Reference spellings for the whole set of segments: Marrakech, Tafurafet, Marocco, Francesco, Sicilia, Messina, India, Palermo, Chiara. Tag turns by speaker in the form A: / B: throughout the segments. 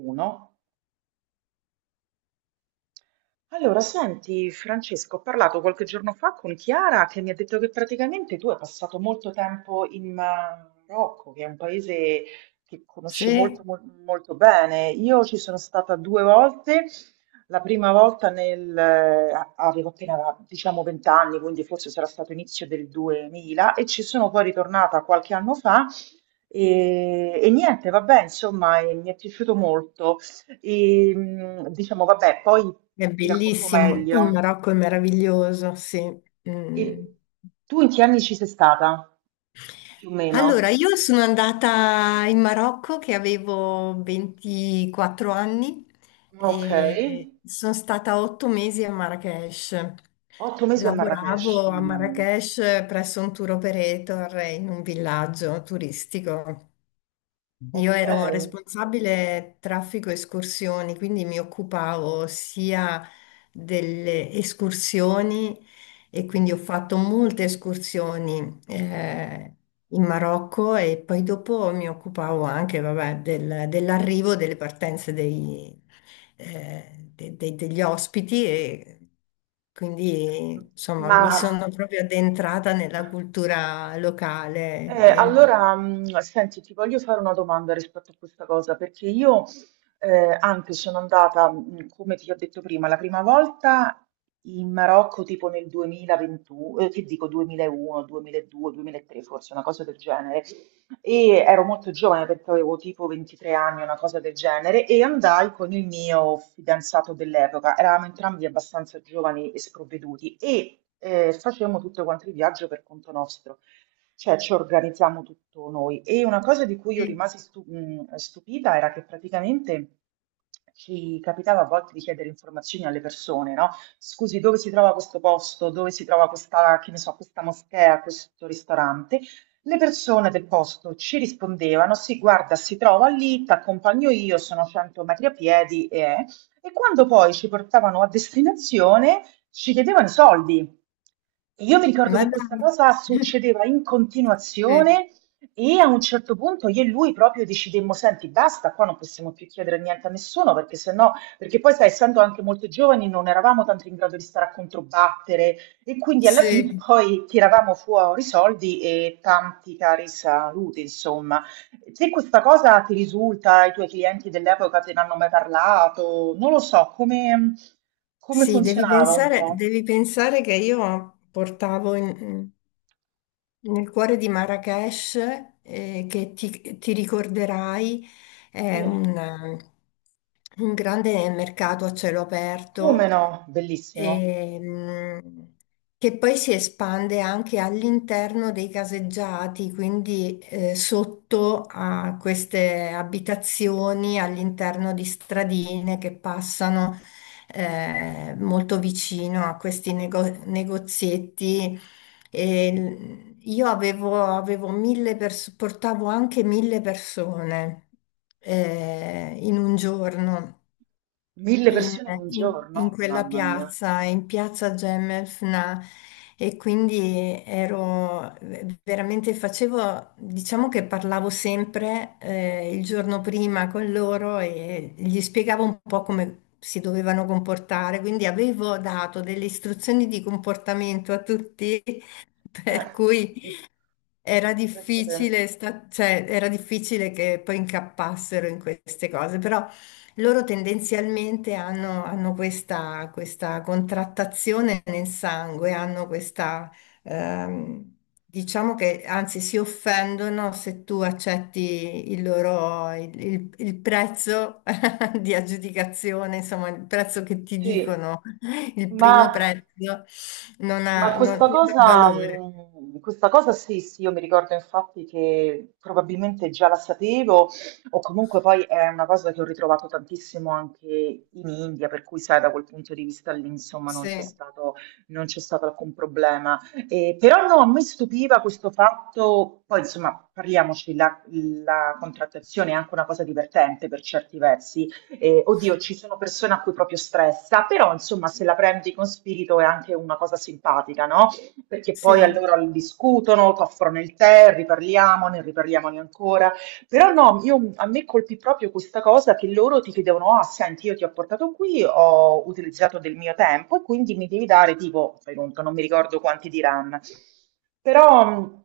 A: Uno. Allora, senti, Francesco, ho parlato qualche giorno fa con Chiara che mi ha detto che praticamente tu hai passato molto tempo in Marocco, che è un paese che conosci
B: Sì,
A: molto, molto bene. Io ci sono stata due volte. La prima volta avevo appena, diciamo, 20 anni, quindi forse sarà stato inizio del 2000, e ci sono poi ritornata qualche anno fa. E niente, vabbè, insomma, e mi è piaciuto molto. E, diciamo vabbè, poi
B: è
A: ti racconto
B: bellissimo, il
A: meglio.
B: Marocco è meraviglioso, sì.
A: E
B: Mm.
A: tu in che anni ci sei stata? Più o
B: Allora,
A: meno?
B: io sono andata in Marocco che avevo 24 anni, e
A: Okay.
B: sono stata 8 mesi a Marrakech.
A: 8 mesi a Marrakech,
B: Lavoravo a
A: mamma mia.
B: Marrakech presso un tour operator in un villaggio turistico. Io ero
A: Okay.
B: responsabile traffico escursioni, quindi mi occupavo sia delle escursioni e quindi ho fatto molte escursioni in Marocco. E poi dopo mi occupavo anche, vabbè, dell'arrivo, delle partenze degli ospiti e quindi
A: M
B: insomma
A: ma
B: mi sono proprio addentrata nella cultura locale.
A: Allora, senti, ti voglio fare una domanda rispetto a questa cosa, perché io anche sono andata, come ti ho detto prima, la prima volta in Marocco tipo nel 2021, che dico 2001, 2002, 2003, forse una cosa del genere, e ero molto giovane perché avevo tipo 23 anni, una cosa del genere, e andai con il mio fidanzato dell'epoca, eravamo entrambi abbastanza giovani e sprovveduti, e facemmo tutto quanto il viaggio per conto nostro. Cioè ci organizziamo tutto noi. E una cosa di cui io
B: E-
A: rimasi stupita era che praticamente ci capitava a volte di chiedere informazioni alle persone, no? Scusi, dove si trova questo posto? Dove si trova questa, che ne so, questa moschea, questo ristorante? Le persone del posto ci rispondevano, sì, guarda, si trova lì, ti accompagno io, sono 100 metri a piedi e. E quando poi ci portavano a destinazione, ci chiedevano i soldi. Io mi ricordo
B: Ma
A: che questa
B: dai,
A: cosa succedeva in
B: sì,
A: continuazione e a un certo punto io e lui proprio decidemmo, senti, basta, qua non possiamo più chiedere niente a nessuno, perché se no, perché poi sai, essendo anche molto giovani non eravamo tanto in grado di stare a controbattere e quindi alla fine
B: sì,
A: poi tiravamo fuori i soldi e tanti cari saluti, insomma. Se questa cosa ti risulta, ai tuoi clienti dell'epoca te ne hanno mai parlato, non lo so, come
B: sì,
A: funzionava un po'?
B: devi pensare che io portavo nel cuore di Marrakesh, che ti ricorderai, è
A: Sì,
B: un grande mercato a cielo
A: come
B: aperto,
A: no? Bellissimo.
B: ehm, che poi si espande anche all'interno dei caseggiati, quindi sotto a queste abitazioni, all'interno di stradine che passano molto vicino a questi negozietti. E io avevo 1000 persone, portavo anche 1000 persone in un giorno
A: 1000 sì,
B: in,
A: persone in un
B: in-
A: giorno?
B: quella
A: Mamma mia.
B: piazza, in piazza Gemelfna, e quindi ero, veramente facevo, diciamo che parlavo sempre il giorno prima con loro e gli spiegavo un po' come si dovevano comportare, quindi avevo dato delle istruzioni di comportamento a tutti,
A: eh,
B: per cui.
A: Eh,
B: Era
A: Penso te.
B: difficile, cioè, era difficile che poi incappassero in queste cose, però loro tendenzialmente hanno questa, contrattazione nel sangue, hanno questa, ehm, diciamo che anzi si offendono se tu accetti il loro, il prezzo di aggiudicazione, insomma, il prezzo che ti
A: Sì.
B: dicono, il primo
A: Ma
B: prezzo
A: Ma
B: non ha valore.
A: questa cosa sì, sì, io mi ricordo infatti che probabilmente già la sapevo, o comunque poi è una cosa che ho ritrovato tantissimo anche in India, per cui sai, da quel punto di vista lì, insomma, non c'è
B: Sì,
A: stato, non c'è stato alcun problema. Però no, a me stupiva questo fatto, poi insomma, parliamoci, la contrattazione è anche una cosa divertente per certi versi. Oddio, ci sono persone a cui proprio stressa, però insomma se la prendi con spirito è anche una cosa simpatica, no? Perché poi
B: sì.
A: allora discutono, ti offrono il tè, riparliamone, riparliamone ancora. Però no, a me colpì proprio questa cosa che loro ti chiedevano, ah, senti, io ti ho portato qui, ho utilizzato del mio tempo e quindi mi devi dare tipo, fai conto, non mi ricordo quanti diranno. Però,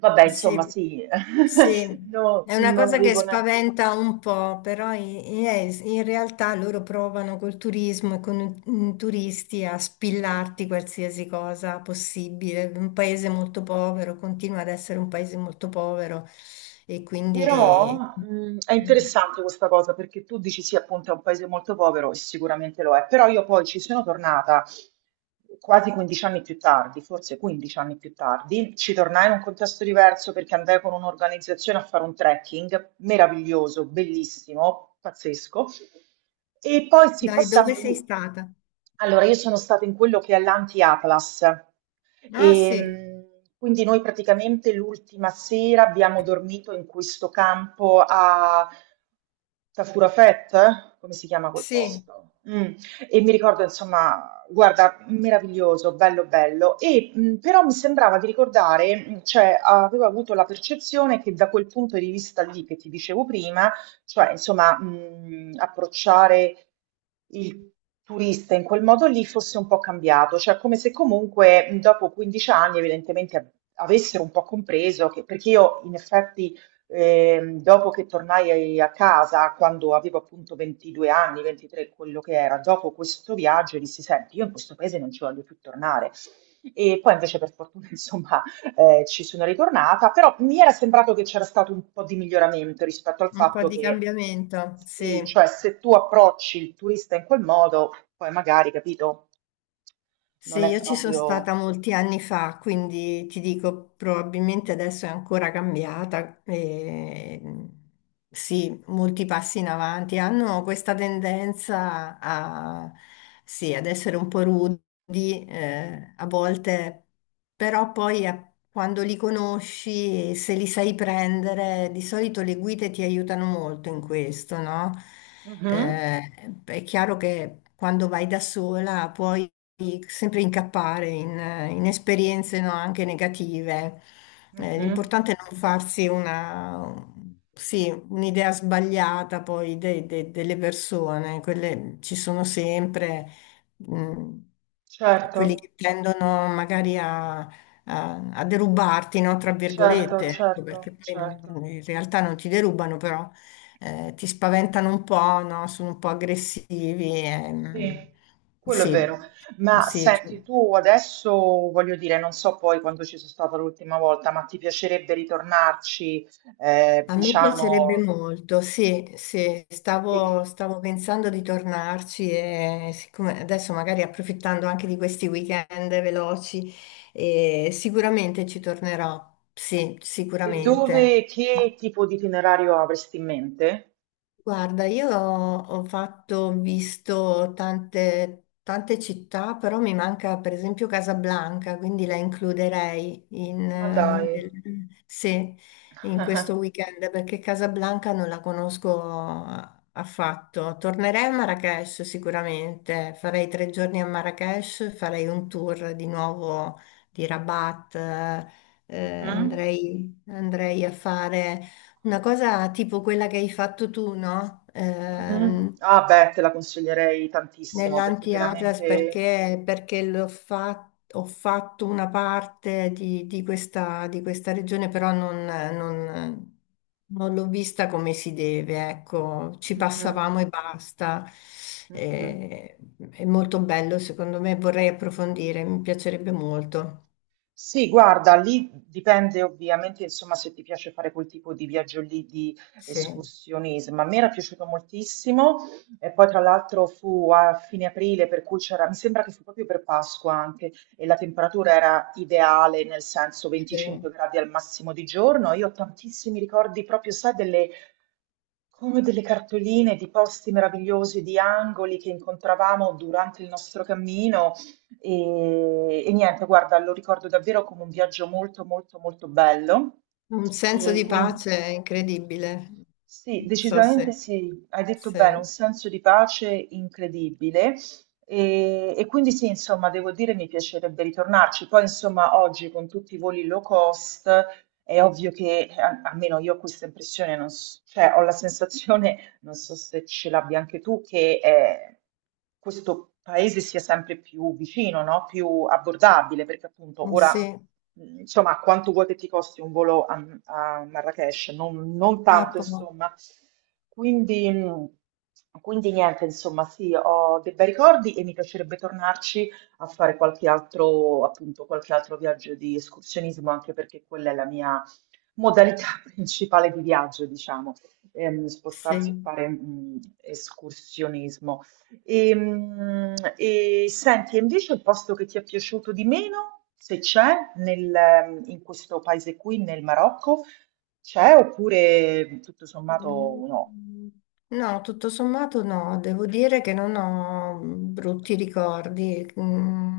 A: vabbè, insomma,
B: Sì,
A: sì,
B: sì,
A: no,
B: è una
A: non
B: cosa che
A: avevo neanche.
B: spaventa un po', però in realtà loro provano col turismo e con i turisti a spillarti qualsiasi cosa possibile. Un paese molto povero continua ad essere un paese molto povero e quindi.
A: Però è
B: mm,
A: interessante questa cosa perché tu dici sì, appunto è un paese molto povero e sicuramente lo è, però io poi ci sono tornata quasi 15 anni più tardi, forse 15 anni più tardi, ci tornai in un contesto diverso perché andai con un'organizzazione a fare un trekking meraviglioso, bellissimo, pazzesco. E poi sì,
B: Dai, dove
A: passammo
B: sei
A: lì.
B: stata?
A: Allora, io sono stata in quello che è l'anti-Atlas.
B: Ah,
A: E,
B: sì,
A: quindi noi praticamente l'ultima sera abbiamo dormito in questo campo a Tafurafet, come si chiama quel
B: sì,
A: posto? Mm. E mi ricordo, insomma, guarda, meraviglioso, bello, bello. E però mi sembrava di ricordare, cioè avevo avuto la percezione che da quel punto di vista lì che ti dicevo prima, cioè, insomma, approcciare il turista in quel modo lì fosse un po' cambiato, cioè come se comunque, dopo 15 anni evidentemente av avessero un po' compreso che perché io in effetti, dopo che tornai a casa, quando avevo appunto 22 anni, 23, quello che era, dopo questo viaggio dissi: "Senti, io in questo paese non ci voglio più tornare". E poi invece per fortuna insomma ci sono ritornata, però mi era sembrato che c'era stato un po' di miglioramento rispetto al
B: un po'
A: fatto
B: di
A: che
B: cambiamento,
A: sì,
B: sì.
A: cioè se tu approcci il turista in quel modo, poi magari, capito,
B: Se
A: non è
B: io ci sono stata
A: proprio.
B: molti anni fa, quindi ti dico, probabilmente adesso è ancora cambiata. E, sì, molti passi in avanti. Hanno questa tendenza a, sì, ad essere un po' rudi, a volte. Però poi quando li conosci, e se li sai prendere, di solito le guide ti aiutano molto in questo, no?
A: Mhm,
B: È chiaro che quando vai da sola puoi sempre incappare in esperienze, no, anche negative. Eh,
A: mhm.
B: l'importante è non farsi una. Sì, un'idea sbagliata poi delle persone, quelle ci sono sempre, mm, quelli
A: Certo,
B: che tendono magari a derubarti, no? Tra
A: certo,
B: virgolette, ecco, perché
A: certo,
B: poi
A: certo.
B: in realtà non ti derubano, però ti spaventano un po', no? Sono un po' aggressivi. ehm,
A: Sì, quello è vero.
B: sì,
A: Ma
B: sì, cioè.
A: senti, tu adesso, voglio dire, non so poi quando ci sono stata l'ultima volta, ma ti piacerebbe ritornarci,
B: A me piacerebbe
A: diciamo.
B: molto, sì, sì,
A: e
B: stavo pensando di tornarci, e siccome adesso magari approfittando anche di questi weekend veloci, sicuramente ci tornerò, sì,
A: E
B: sicuramente.
A: dove, che tipo di itinerario avresti in mente?
B: Guarda, io ho fatto, ho visto tante, tante città, però mi manca per esempio Casablanca, quindi la includerei
A: Ma dai.
B: sì, in questo weekend, perché Casablanca non la conosco affatto. Tornerei a Marrakech sicuramente, farei 3 giorni a Marrakech, farei un tour di nuovo di Rabat,
A: Mhm,
B: andrei a fare. Una cosa tipo quella che hai fatto tu, no?
A: mhm.
B: Ehm,
A: Ah beh, te la consiglierei tantissimo perché
B: nell'anti-Atlas
A: veramente.
B: perché ho fatto una parte di questa, regione, però non l'ho vista come si deve, ecco, ci
A: Mhm,
B: passavamo e basta.
A: mhm.
B: Eh, è molto bello, secondo me, vorrei approfondire, mi piacerebbe molto.
A: Sì, guarda, lì dipende ovviamente, insomma, se ti piace fare quel tipo di viaggio lì di
B: Sì,
A: escursionismo. A me era piaciuto moltissimo e poi tra l'altro fu a fine aprile, per cui c'era, mi sembra che fu proprio per Pasqua anche, e la temperatura era ideale, nel senso
B: sì.
A: 25 gradi al massimo di giorno. Io ho tantissimi ricordi proprio, sai, delle come delle cartoline di posti meravigliosi, di angoli che incontravamo durante il nostro cammino e niente, guarda, lo ricordo davvero come un viaggio molto, molto, molto bello.
B: Un senso
A: E
B: di
A: quindi,
B: pace incredibile.
A: sì,
B: Non so
A: decisamente
B: se,
A: sì, hai detto bene, un
B: sì.
A: senso di pace incredibile. E quindi sì, insomma, devo dire mi piacerebbe ritornarci. Poi, insomma, oggi con tutti i voli low cost è ovvio che, almeno io ho questa impressione, non s- cioè ho la sensazione non so se ce l'abbia anche tu, che questo paese sia sempre più vicino, no? Più abbordabile, perché appunto
B: Mm,
A: ora,
B: sì,
A: insomma, quanto vuoi che ti costi un volo a Marrakech? Non
B: ah,
A: tanto, insomma. Quindi, mh, quindi niente, insomma, sì, ho dei bei ricordi e mi piacerebbe tornarci a fare qualche altro, appunto, qualche altro viaggio di escursionismo, anche perché quella è la mia modalità principale di viaggio, diciamo spostarsi e
B: sì.
A: fare escursionismo. E senti, e invece il posto che ti è piaciuto di meno, se c'è, in questo paese qui, nel Marocco, c'è oppure tutto sommato no?
B: Mm, no, tutto sommato no, devo dire che non ho brutti ricordi. Mm,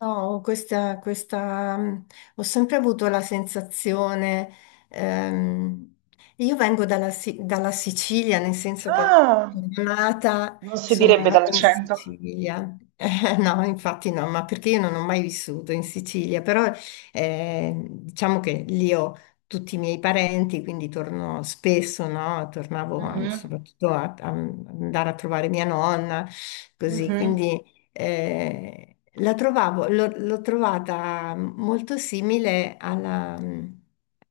B: no, ho sempre avuto la sensazione, ehm, io vengo dalla, dalla Sicilia, nel senso che
A: Ah,
B: sono
A: non si
B: sono
A: direbbe
B: nata in
A: dall'accento.
B: Sicilia. No, infatti no, ma perché io non ho mai vissuto in Sicilia, però diciamo che lì ho tutti i miei parenti, quindi torno spesso, no? Tornavo
A: Mhm,
B: soprattutto a andare a trovare mia nonna, così,
A: mhm,
B: quindi. Eh, la trovavo, l'ho trovata molto simile alla,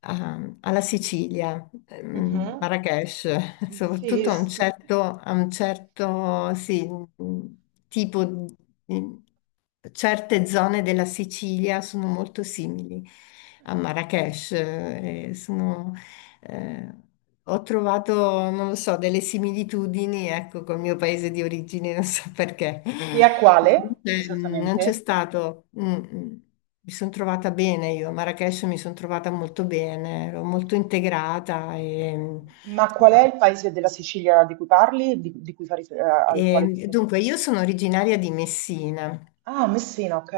B: a- alla Sicilia,
A: mhm.
B: Marrakech,
A: Sì,
B: soprattutto a un
A: sì.
B: certo, sì, tipo, di- certe zone della Sicilia sono molto simili a Marrakech, eh, ho trovato, non lo so, delle similitudini, ecco, col mio paese di origine, non so perché.
A: Chi è quale
B: Non c'è
A: esattamente?
B: stato. Mm, mm. Mi sono trovata bene io, a Marrakech mi sono trovata molto bene, ero molto integrata e,
A: Ma qual
B: e-
A: è il paese della Sicilia di cui parli, di cui fai al quale ti
B: e
A: sei.
B: dunque io sono originaria di Messina.
A: Ah, Messina, ok.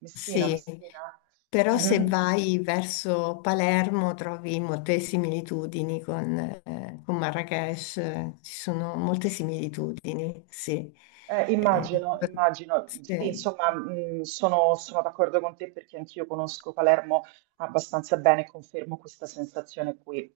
A: Messina,
B: Sì,
A: Messina.
B: però se
A: Mhm.
B: vai verso Palermo trovi molte similitudini con Marrakech, ci sono molte similitudini, sì. Eh,
A: Immagino, immagino. Sì,
B: sì.
A: insomma, sono d'accordo con te perché anch'io conosco Palermo abbastanza bene e confermo questa sensazione qui.